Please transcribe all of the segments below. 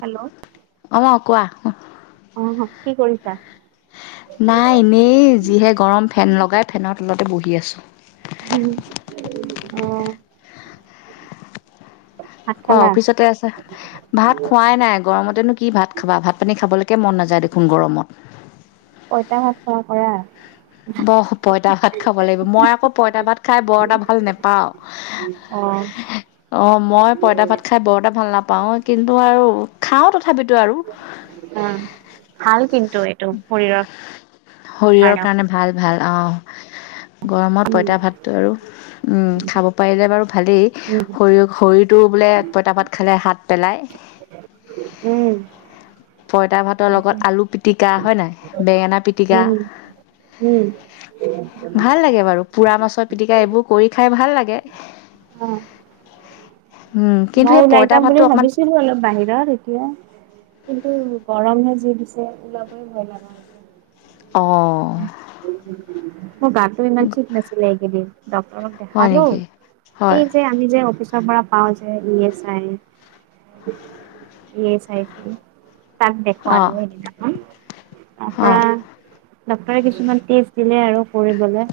Hello অ', মা কোৱা। অ', কি কৰিছা? নাই এনেই যিহে গৰম ফেন লগাই ফেনৰ তলতে বহি আছোঁ। অ', ভাত কোৱা খালা? অফিচতে আছা ভাত খোৱাই নাই গৰমতেনো কি ভাত খাবা, ভাত পানী খাবলৈকে মন নাযায় দেখোন গৰমত। পঁইতা ভাত খোৱা কৰা। বহ পঁইতা ভাত খাব লাগিব, মই আকৌ পঁইতা ভাত খাই বৰ এটা ভাল নোপাওঁ। অ', [inaudible] অ', মই পঁইতা ভাত খাই বৰ এটা ভাল নাপাওঁ, কিন্তু আৰু খাওঁ তথাপিতো আৰু। উম, হাল কিন্ত শৰীৰৰ কাৰণেও। কাৰণে ভাল ভাল অ', গৰমত উম, পঁইতা ভাতটো আৰু উম, খাব পাৰিলে বাৰু ভালেই উম, শৰীৰ শৰীৰটো বোলে পঁইতা ভাত খালে হাত পেলাই উম, পইতা ভাতৰ লগত আলু পিতিকা হয়, নাই বেঙেনা পিতিকা। উম, ভাল লাগে বাৰু, পুৰা মাছৰ পিটিকা এইবোৰ কৰি খাই ভাল লাগে। অ', উম, কিন্তু মই সেই ওলাই পঁইতা যাম ভাতটো বুলি অকণমান ভাবিছি অলপ বাহিৰত এতিয়া কিন্তু গৰমে যি দিছে ওলাবই ভয় লাগা অ'। মই গা ইমান ঠিক নাছিলে, এইকিদিন ডক্টৰক হয় দেখালোঁ নেকি হয় এই যে আমি আমি যে অফিচৰ পৰা পাওঁ যে E S I E S I যে তাক অঁ দেখুৱালোঁ সেদিনাখন অঁ তাৰপৰা ডক্টৰে কিছুমান টেষ্ট দিলে আৰু কৰিবলৈ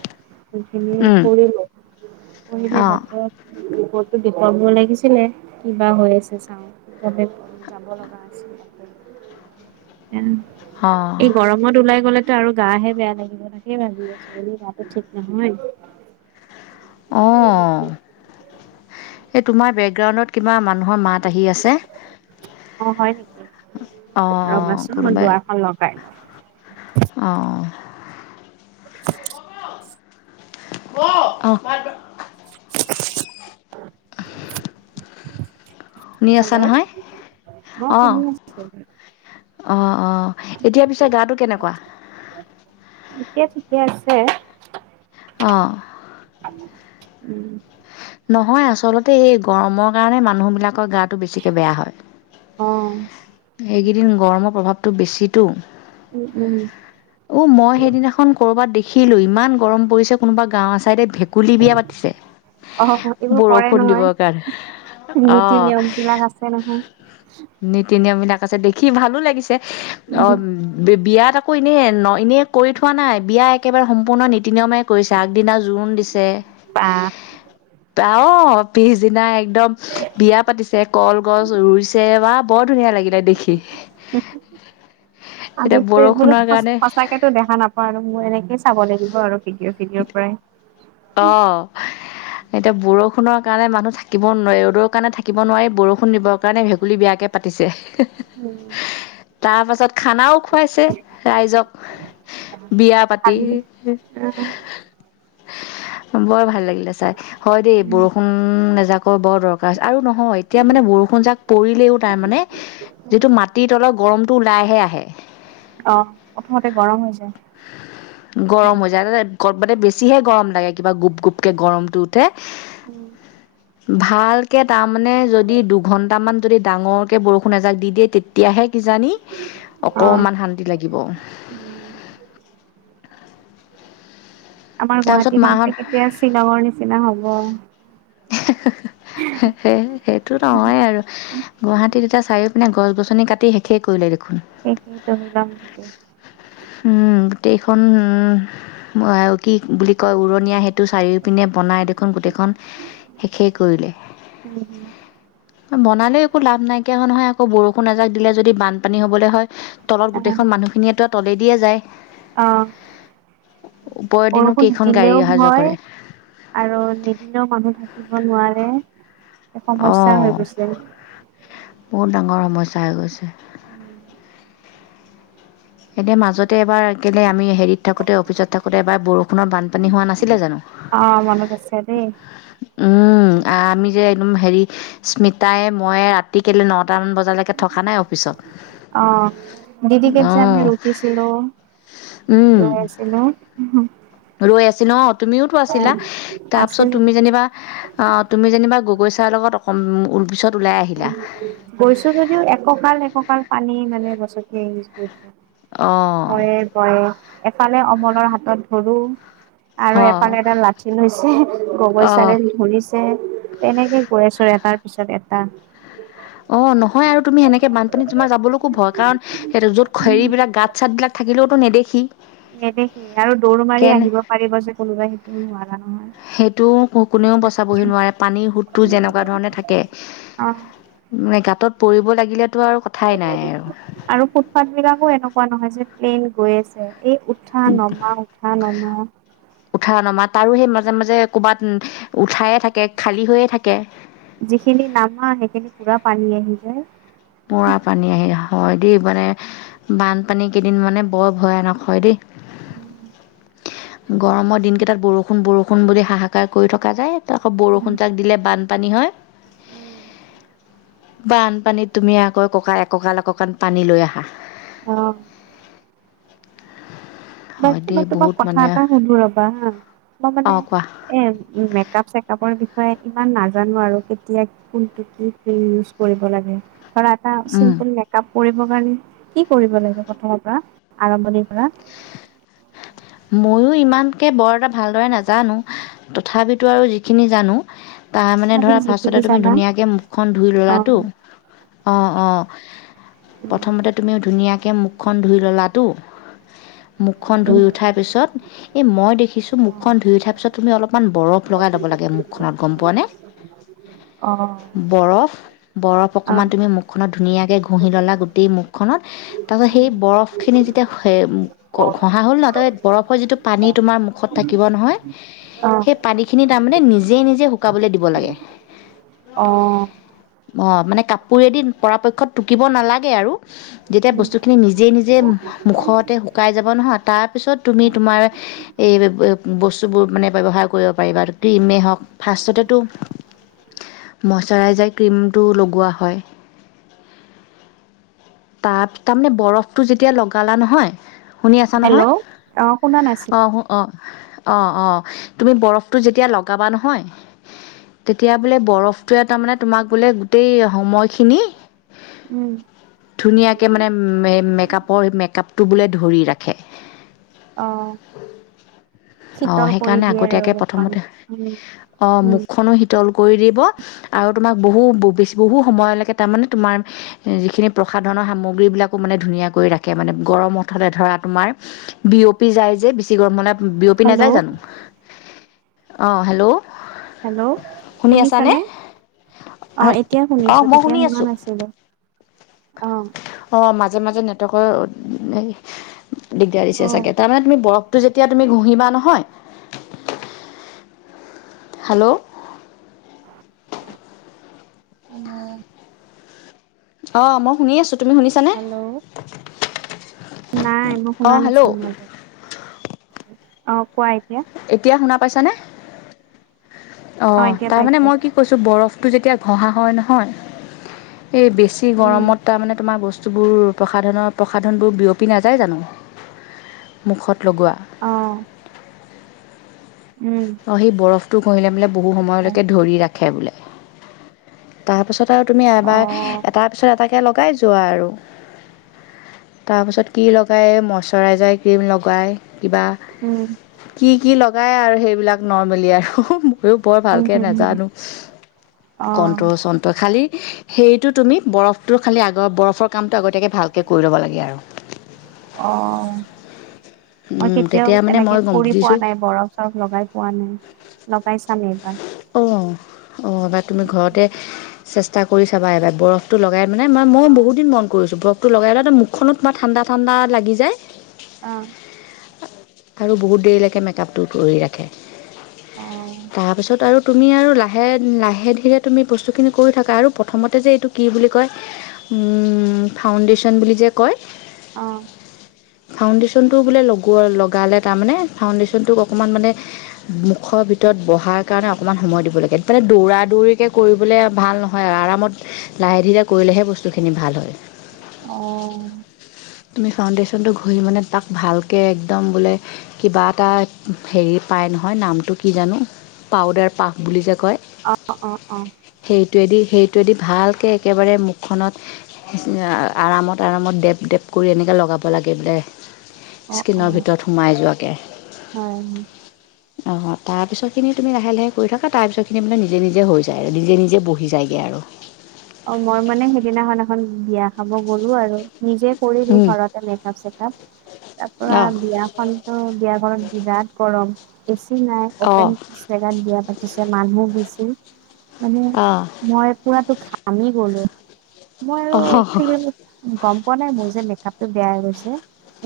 সেখিনি কৰিলোঁ, কৰিলৈ অঁ ডক্টৰক ৰিপৰ্টটো দেখুৱাব লাগিছিলে, কিবা হৈ আছে চাওঁ। গবে যাব লগা আছিল তাতে। অঁ এই গৰমত ওলাই গ'লে আৰু গাহে বেয়া লাগিব তাকে সেই ভাবি আছোঁ, যদি গাটো ঠিক নহয় অ', এই তোমাৰ বেকগ্ৰাউণ্ডত কিবা মানুহৰ মাত আহি আছে! অ', হয় নেকি? অঁ ৰ'বাচোন মই দৰাখন লগাই লওঁ। অ'। [inaudible] [inaudible] [inaudible] শুনি আছা হেল্ল'! নহয় অ', শুনি আছোঁ। অ', অ', এতিয়া পিছে গাটো কেনেকুৱা? এতিয়া ঠিকে আছে। অ'। উম। নহয়, আচলতে এই গৰমৰ কাৰণে মানুহ বিলাকৰ গাটো বেছিকে বেয়া হয়। অ'। এইকিদিন গৰমৰ প্ৰভাৱটো বেছিতো! উম উম অ', মই সেইদিনাখন কৰ'বাত দেখিলোঁ, ইমান গৰম পৰিছে কোনোবা গাঁৱৰ চাইডে ভেক কুলি বিয়া পাতিছে। অ', এইবোৰ কৰে বৰষুণ নহয়, দিবৰ কাৰণে অ নীতি-নিয়ম বিলাক আছে নহয়! নীতি-নিয়মবিলাক আছে, দেখি ভালো লাগিছে, উম। অম্ বি-বিয়াত আকৌ এনেই ন, এনেই কৰি থোৱা নাই, বিয়া একেবাৰে সম্পূৰ্ণ নীতি নিয়মে কৰিছে, আগদিনা জোৰোণ দিছে। বা! অ', পিছদিনা একদম বিয়া পাতিছে, কলগছ ৰুইছে বা বৰ ধুনীয়া লাগিলে দেখি। এতিয়া বৰষুণৰ কাৰণে টো দেখা নাপাওঁ আৰু মোৰ এনেকেই চাব লাগিব আৰু ভিডিঅ চিডিঅৰ পৰাই। অ'। এতিয়া বৰষুণৰ কাৰণে মানুহ থাকিব নোৱাৰি, ৰ'দৰ কাৰণে থাকিব নোৱাৰি বৰষুণ দিবৰ কাৰণে ভেকুলী বিয়াকে পাতিছে। [inaudible] হম। তাৰ পাছত খানাও খুৱাইছে ৰাইজক, বিয়া পাতি। খালি [inaudible] বৰ ভাল লাগিলে চায় হয়, দেই বৰষুণ এজাকৰ‌ বৰ দৰকাৰ আছে, আৰু নহয় এতিয়া মানে বৰষুণজাক পৰিলেও তাৰ মানে যিটো মাটিৰ তলৰ গৰমটো ওলাইহে আহে। অ', প্ৰথমতে গৰম হৈ যায়। গৰম হৈ যায়, [unintelligible] মানে বেছিহে গৰম লাগে, কিবা গুপ, গুপ কে গৰমটো উঠে। উম। ভালকে তাৰমানে যদি দুঘণ্টামান যদি ডাঙৰকে বৰষুণ এজাক দি দিয়ে তেতিয়াহে কিজানি [inaudible] অকণমান শান্তি লাগিব। আমাৰ তাৰপিছত গুৱাহাটীখন মাহত যে কেতিয়া শ্বিলঙৰ নিচিনা হ'ব! [unintelligible] সেইটো নহয় আৰু। গুৱাহাটীত এতিয়া চাৰিও পিনে গছ গছনি কাটি শেষেই কৰিলে দেখোন! একে তহিলং গোটেই! উম, গোটেইখন কি বুলি কয়, উৰণীয়া সেতু, চাৰিও পিনে বনাই দেখোন গোটেইখন শেষেই কৰিলে। বনালেও একো লাভ নাইকিয়া নহয়, আকৌ বৰষুণ এজাক দিলে যদি বানপানী হবলৈ হয় তলত গোটেইখন মানুহখিনিয়েতো‌ তলে দিয়েই যায়। অ'। ওপৰেদিনো বৰষুণ কেইখন গাড়ী দিলেও অহা যোৱা ভয়, কৰে আৰু নিদিলেও মানুহ থাকিব নোৱাৰে। এক সমস্যা অঁ হৈ গৈছে গে। বহুত ডাঙৰ সমস্যা হৈ গৈছে। উম। এতিয়া মাজতে এবাৰ কেলেবআমি হেৰিত থাকোঁতে অফিচত থাকোঁতে এবাৰ বৰষুণত বানপানী হোৱা নাছিলে জানো! অ', মনত আছে দেই। উম, আমি যে একদম হেৰি স্মিতাই মই ৰাতি কেলে নটা মান বজালেকে কে থকা নাই অফিচত দিদিকেত যে আমি অ'। থাকিছিল অ', ৰৈ আছিলে। ৰৈ আছিলোঁ অ', তুমিওতো আছিলা, তাৰপিছত আছিলে তুমি যেনিবা অ', তুমি যেনিবা গগৈ ছাৰৰ লগত অকমান পিছত ওলাই আহিলা। গৈছোঁ যদিও এককাল, এককাল পানী মানে গছকি আহিছোঁ। অঁ ভয়ে, ভয়ে এফালে অমনৰ হাতত ধৰোঁ আৰু অঁ এফালে এডাল লাঠি লৈছে, গগৈ অঁ চাৰে ধৰিছ ছে, তেনেকে গৈ আছোঁ এটাৰ পিছত এটা। অ', নহয় আৰু তুমি সেনেকে বানপানীত তোমাৰ যাবলৈকো ভয় কাৰণ সেইটো য'ত হেৰি বিলাক গাত চাতবিলাক থাকিলেওতো নেদেখি। নেদেখি আৰু দৌৰ মাৰি কেনে আহিব পাৰিব যে কোনোবাই সেইটো নোৱাৰা নহয়। সেইটো কোনেও বচাবহি নোৱাৰে পানীৰ সোঁতটো যেনেকুৱা ধৰণে থাকে। অ মানে গাঁতত পৰিব লাগিলেতো আৰু কথাই নাই আৰু। আৰু ফুটপাথবিলাকো এনেকুৱা নহয় যে প্লেইন গৈ আছে এই উঠা নমা, উঠা নমা। উঠা নমা। তাৰো সেই মাজে, মাজে ক'ৰবাত উঠায়ে থাকে, খালী হৈয়ে থাকে। যিখিনি নামা সেইখিনি পুৰা পানী আহি যায়। [inaudible] পানী আহি হয়, দেই মানে বানপানী কিদিন মানে বৰ ভয়ানক হয়, দেই। [inaudible] গৰমৰ দিনকিটাত বৰষুণ, বৰষুণ বুলি হাহাকাৰ কৰি থকা যায় আকৌ বৰষুণজাক দিলে বানপানী হয়, বানপানীত তুমি আকৌ এককাল, এককাল পানী লৈ আহা। অ'। মই হয় দেই তোমাক বহুত কথা মানে এটা সোধোঁ ৰ'বা হা, মই মানে অঁ কোৱা এ মেকআপ চেকআপৰ বিষয়ে ইমান নাজানো আৰু কেতিয়া কোনটো কি ইউজ কৰিব লাগে। ধৰা এটা উম চিম্পুল মেকআপ কৰিবৰ কাৰণে কি কৰিব লাগে? প্ৰথমৰ পৰা আৰম্ভণিৰ পৰা ময়ো ইমানকে বৰ এটা ভালদৰে নাজানো তথাপিতো আৰু যিখিনি জানো। তাৰ মানে ধৰা তুমি যিখিনি ফাৰ্ষ্টতে তুমি জানা ধুনীয়াকে মুখখন ধুই অ' ললাটো। অঁহ অঁহ উম প্ৰথমতে তুমিও ধুনীয়াকৈ মুখখন ধুই ল'লাতো। খন ধুই উঠাৰ পিছত এ মই দেখিছো মুখখন ধুই উঠা পিছত তুমি অলপমান বৰফ লগাই ল'ব লাগে মুখখনত গম পোৱা নে? অহ। বৰফ বৰফ অকমান তুমি মুখখনত ধুনীয়াকে ঘঁহি ল'লা গোটেই মুখখনত। তাৰ পাছত সেই বৰফ খিনি যেতিয়া ঘহা হ'ল নাহ বৰফৰ যিটো পানী তোমাৰ মুখত থাকিব নহয়। অ' সেই পানীখিনি তাৰমানে নিজে নিজে শুকাবলৈ দিব লাগে। অ' অ' মানে কাপোৰে দি পৰাপক্ষত টুকিব নালাগে আৰু। যেতিয়া বস্তুখিনি নিজেই নিজে মুখতে শুকাই যাব নহয়৷ তাৰপিছত তুমি তোমাৰ এই বস্তুবোৰ মানে ব্যৱহাৰ কৰিব পাৰিবা আৰু ক্ৰীমেই হওক। ফাৰ্ষ্টততেটো মষ্টৰাইজাৰ ক্ৰীমটো লগোৱা হয়। তাত তাৰমানে বৰফটো যেতিয়া লগালা নহয়৷ শুনি আছা? নহয়, হেল্ল' অ' শুনা নাছিল অ'। অঁ, অঁ, অঁ, তুমি বৰফটো যেতিয়া লগাবা নহয়। তেতিয়া বোলে বৰফটোৱে তাৰমানে তোমাক বোলে গোটেই সময়খিনি উম। ধুনীয়াকে মানে মেকআপৰ, মেকআপটো বোলে ধৰি ৰাখে। অ, অঁ শিতল কৰি সেইকাৰণে দিয়ে আৰু আগতীয়াকৈ মুখখন, প্ৰথমতে উম। অ, উম মুখখনো শীতল কৰি দিব। আৰু তোমাক বহু বেছি, বহু সময়লৈকে তাৰমানে তোমাৰ যিখিনি প্ৰসাধনৰ সামগ্ৰীবিলাকো মানে ধুনীয়াকৈ ৰাখে মানে গৰমত ধৰা তোমাৰ বিয়পি যায় যে, বেছি গৰম হলে, বিয়পি হেল্ল' নাযায় জানো? অঁ, হেল্ল'। হেল্ল', শুনি আছানে শুনিছানে? অঁ, এতিয়া অ শুনিছোঁ মই তেতিয়া শুনি শুনা আছো নাছিলো, অঁ। অ, মাজে মাজে নেটৱৰ্কৰ দিগদাৰ দিছে অ চাগে তাৰ মানে তুমি বৰফ ত, যেতিয়া তুমি ঘঁহিবা নহয়, হেল্ল'। হেল্ল। অ, মই শুনি আছো তুমি শুনিছানে? হেল্ল' নাই, মই অ শুনা হেল্ল' নাছিলো মাজত, অ, কোৱা এতিয়া এতিয়া শুনা পাইছানে, অ, এতিয়া তাৰমানানে পাইছে মই কি কৈছোঁ বৰফটো যেতিয়া ঘঁহা হয় নহয় এই বেছি উম গৰমত তাৰমানে তোমাৰ বস্তুবোৰ প্ৰসাধনৰ প্ৰসাধনবোৰ বিয়পি নাযায় জানো? মুখত লগোৱা। অ উম। অঁ, সেই বৰফটো ঘহিলে বোলে বহু সময়লৈকে ধৰি ৰাখে বোলে। তাৰপিছত আৰু তুমি অ এবাৰ এটাৰ পিছত এটাকে লগাই যোৱা আৰু। তাৰপাছত কি লগাই মইশ্বৰাইজাৰ ক্ৰীম লগায় কিবা। উম। কি, কি লগাই আৰু সেইবিলাক নৰ্মেলি আৰু। মইও, বৰ উম ভালকে হুম হুম নাজানো, অ কন্তৰ চন্ত্ৰৰ খালি সেইটো তুমি বৰফটোৰ খালি আগৰ বৰফৰ কামটো আগতীয়াকৈ ভালকৈ কৰি ল'ব লাগে আৰু। অ, মই উম, কেতিয়াও তেতিয়া মানে মই এনেকে গম কৰি পোৱা বুজিছোঁ নাই বৰফ চব লগাই পোৱা নাই, লগাই চাম এইবাৰ। অ', অ', নাই তুমি ঘৰতে চেষ্টা কৰি চাবা এবাৰ বৰফ টো, লগাই মানে মই, মই অ বহুত দিন মন কৰিছোঁ বৰফটো লগাই মুখখনো ঠাণ্ডা, ঠাণ্ডা লাগি যায়। অ'। আৰু বহুত দেৰিলেকে মেকআপটো কৰি ৰাখে, তাৰপিছত আৰু তুমি আৰু লাহে, লাহে ধীৰে তুমি বস্তুখিনি কৰি থাকা আৰু প্ৰথমতে যে এইটো কি বুলি কয় উম, ফাউণ্ডেশ্যন বুলি যে কয়! অ'। ফাউণ্ডেশ্যনটো বোলে লগোৱা, লগালে তাৰমানে ফাউণ্ডেশ্যনটোক অকণমান মানে মুখৰ ভিতৰত বহাৰ কাৰণে অকণমান সময় দিব লাগে মানে দৌৰা, দৌৰিকৈ কৰিবলে ভাল নহয়, আৰামত লাহে ধীৰে, কৰিলেহে বস্তুখিনি ভাল হয়। অ'। তুমি ফাউণ্ডেশ্যনটো ঘঁহি মানে তাক ভালকৈ একদম বোলে কিবা এটা হেৰি পায় নহয় নামটো কি জানো পাউদাৰ পাফ, বুলি যে কয়! অ', অ', অ'। সেইটোৱেদি, সেইটোৱেদি ভালকৈ একেবাৰে মুখখনত আৰামত, আৰামত ডেপ, ডেপ কৰি এনেকে লগাব লাগে বোলে। অ', অ', স্ক্ৰীনৰ ভিতৰত সোমাই যোৱাকে। হয়। অ', তাৰপিছৰখিনি তুমি লাহে, লাহে কৰি থাকা, তাৰপিছৰখিনি মানে নিজে, নিজে হৈ যায় আৰু নিজে, নিজে বহি যায়গৈ আৰু। অ', মই মানে সিদিনাখন এখন বিয়া খাব গ'লো আৰু। নিজে কৰিলোঁ ঘৰতে মেকআপ-চেকাপ, তাৰপা অঁ বিয়াখন বিয়া ঘৰত বিৰাট গৰম, এ চি নাই। অপেন অঁ জেগাত বিয়া পাতিছে, মানুহ বেছি মানে অঁ মই পুৰাতো ঘা ঘামি গ'লো মই আৰু অঁ ফেমিলি গম পোৱা নাই, মোৰ যে মেকআপটো বেয়া হৈ গৈছে।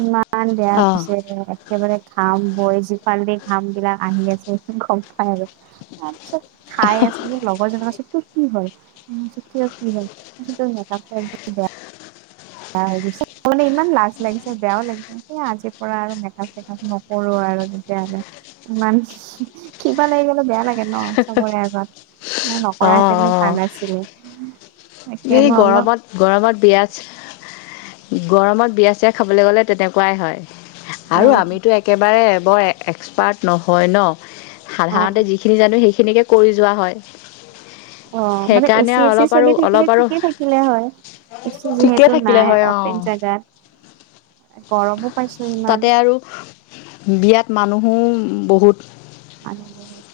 ইমান বেয়া অঁ হৈছে একেবাৰে ঘাম বৈ আছে, সিফাল দি ঘামবিলাক আহি আছে, গম পায় আৰু। তাৰপিছত খাই আছিলোঁ যে, লগৰজনে কৈছে তোৰ কি হ'ল? মই কৈছোঁ কিয় কি হ'ল, কৈছে তোৰ মেকআপটো একদম বেয়া বেয়া হৈ গৈছে, মানে ইমান লাজ লাগিছে, বেয়াও লাগিছে। সেয়া আজিৰ পৰা আৰু মেকআপ চেকাপ নকৰো আৰু তেতিয়াহ'লে। ইমান, কিবা লাগিবলে বেয়া লা গে ন চবৰে আগত, অঁ নকৰাহেতেনো ভাল অঁ আছিলে! তাকে এই মই বোলো গৰমত গৰমত বিয়াত, গৰমত বিয়া ছিয়া খাবলে গ'লে তেনেকুৱাই হয়। আৰু অ', আমিতো একেবাৰে বৰ এক্সপাৰ্ট নহয় ন! অ'। সাধাৰণতে যিখিনি জানো সেইখিনিকে কৰি যোৱা হয়। অ', মানে এ সেইকাৰণে চি এ চি অলপ আৰু চলি থা কিলে অলপ আৰু ঠিকেই থাকিলে হয়, এ চি ঠিকে যিহেতু থাকিলে নাই হয় অপেন অঁ জাগা। গৰমো তাতে আৰু বিয়াত মানুহো বহুত। মানুহ বহুত,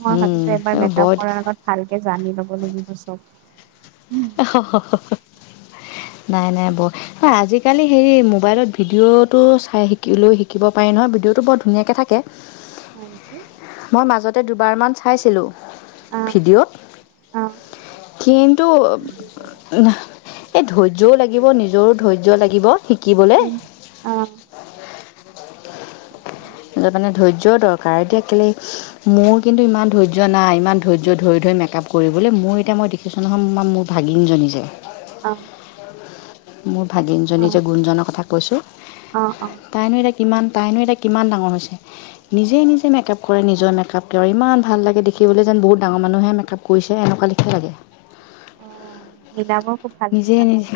মই উম ভাবিছোঁ এইবাৰ এই মেকআপ বৰ কৰাৰ আগত ভালকে জানি ল'ব লাগিব চব। [unintelligible] নাই নাই ব ঐ আজিকালি হেৰি মোবাইলত ভিডিঅ'টো চাই শিকি লৈ শিকিব পাৰি নহয়, ভিডিঅ'টো বৰ ধুনীয়াকৈ থাকে। হয় নেকি? মই মাজত তে দুবাৰমান চাইছিলোঁ, অ', ভিডি'অত অ', কিন্তু এই ধৈৰ্য্যও লাগিব নিজৰো ধৈৰ্য্য লাগিব, শিকিবলে। উম, অ', মানে ধৈৰ্য্যৰ দৰকাৰ এতিয়া কেলে মোৰ কিন্তু ইমান ধৈৰ্য্য নাই ইমান ধৈৰ্য্য ধৰি ধৰি মেকআপ কৰিবলৈ, মই এতিয়া মই টিশ্যনখন মোৰ ভাগিনজনী যে অ', মোৰ ভাগিনজনী অ', যে গুণজনৰ কথা কৈছোঁ অ', অ', তাইনো এতিয়া কিমান তাইনো এতিয়া কিমান ডাঙৰ হৈছে? নিজে নিজে মেকআপ কৰে নিজৰ মেকআপকটো, ইমান ভাল লাগে দেখিবলৈ যেন বহুত ডাঙৰ মানুহে মেকআপ কৈছে এনেকুৱা লিখিব লাগে অ মিলাব খুব ভালকৈ নিজে জানে। নিজে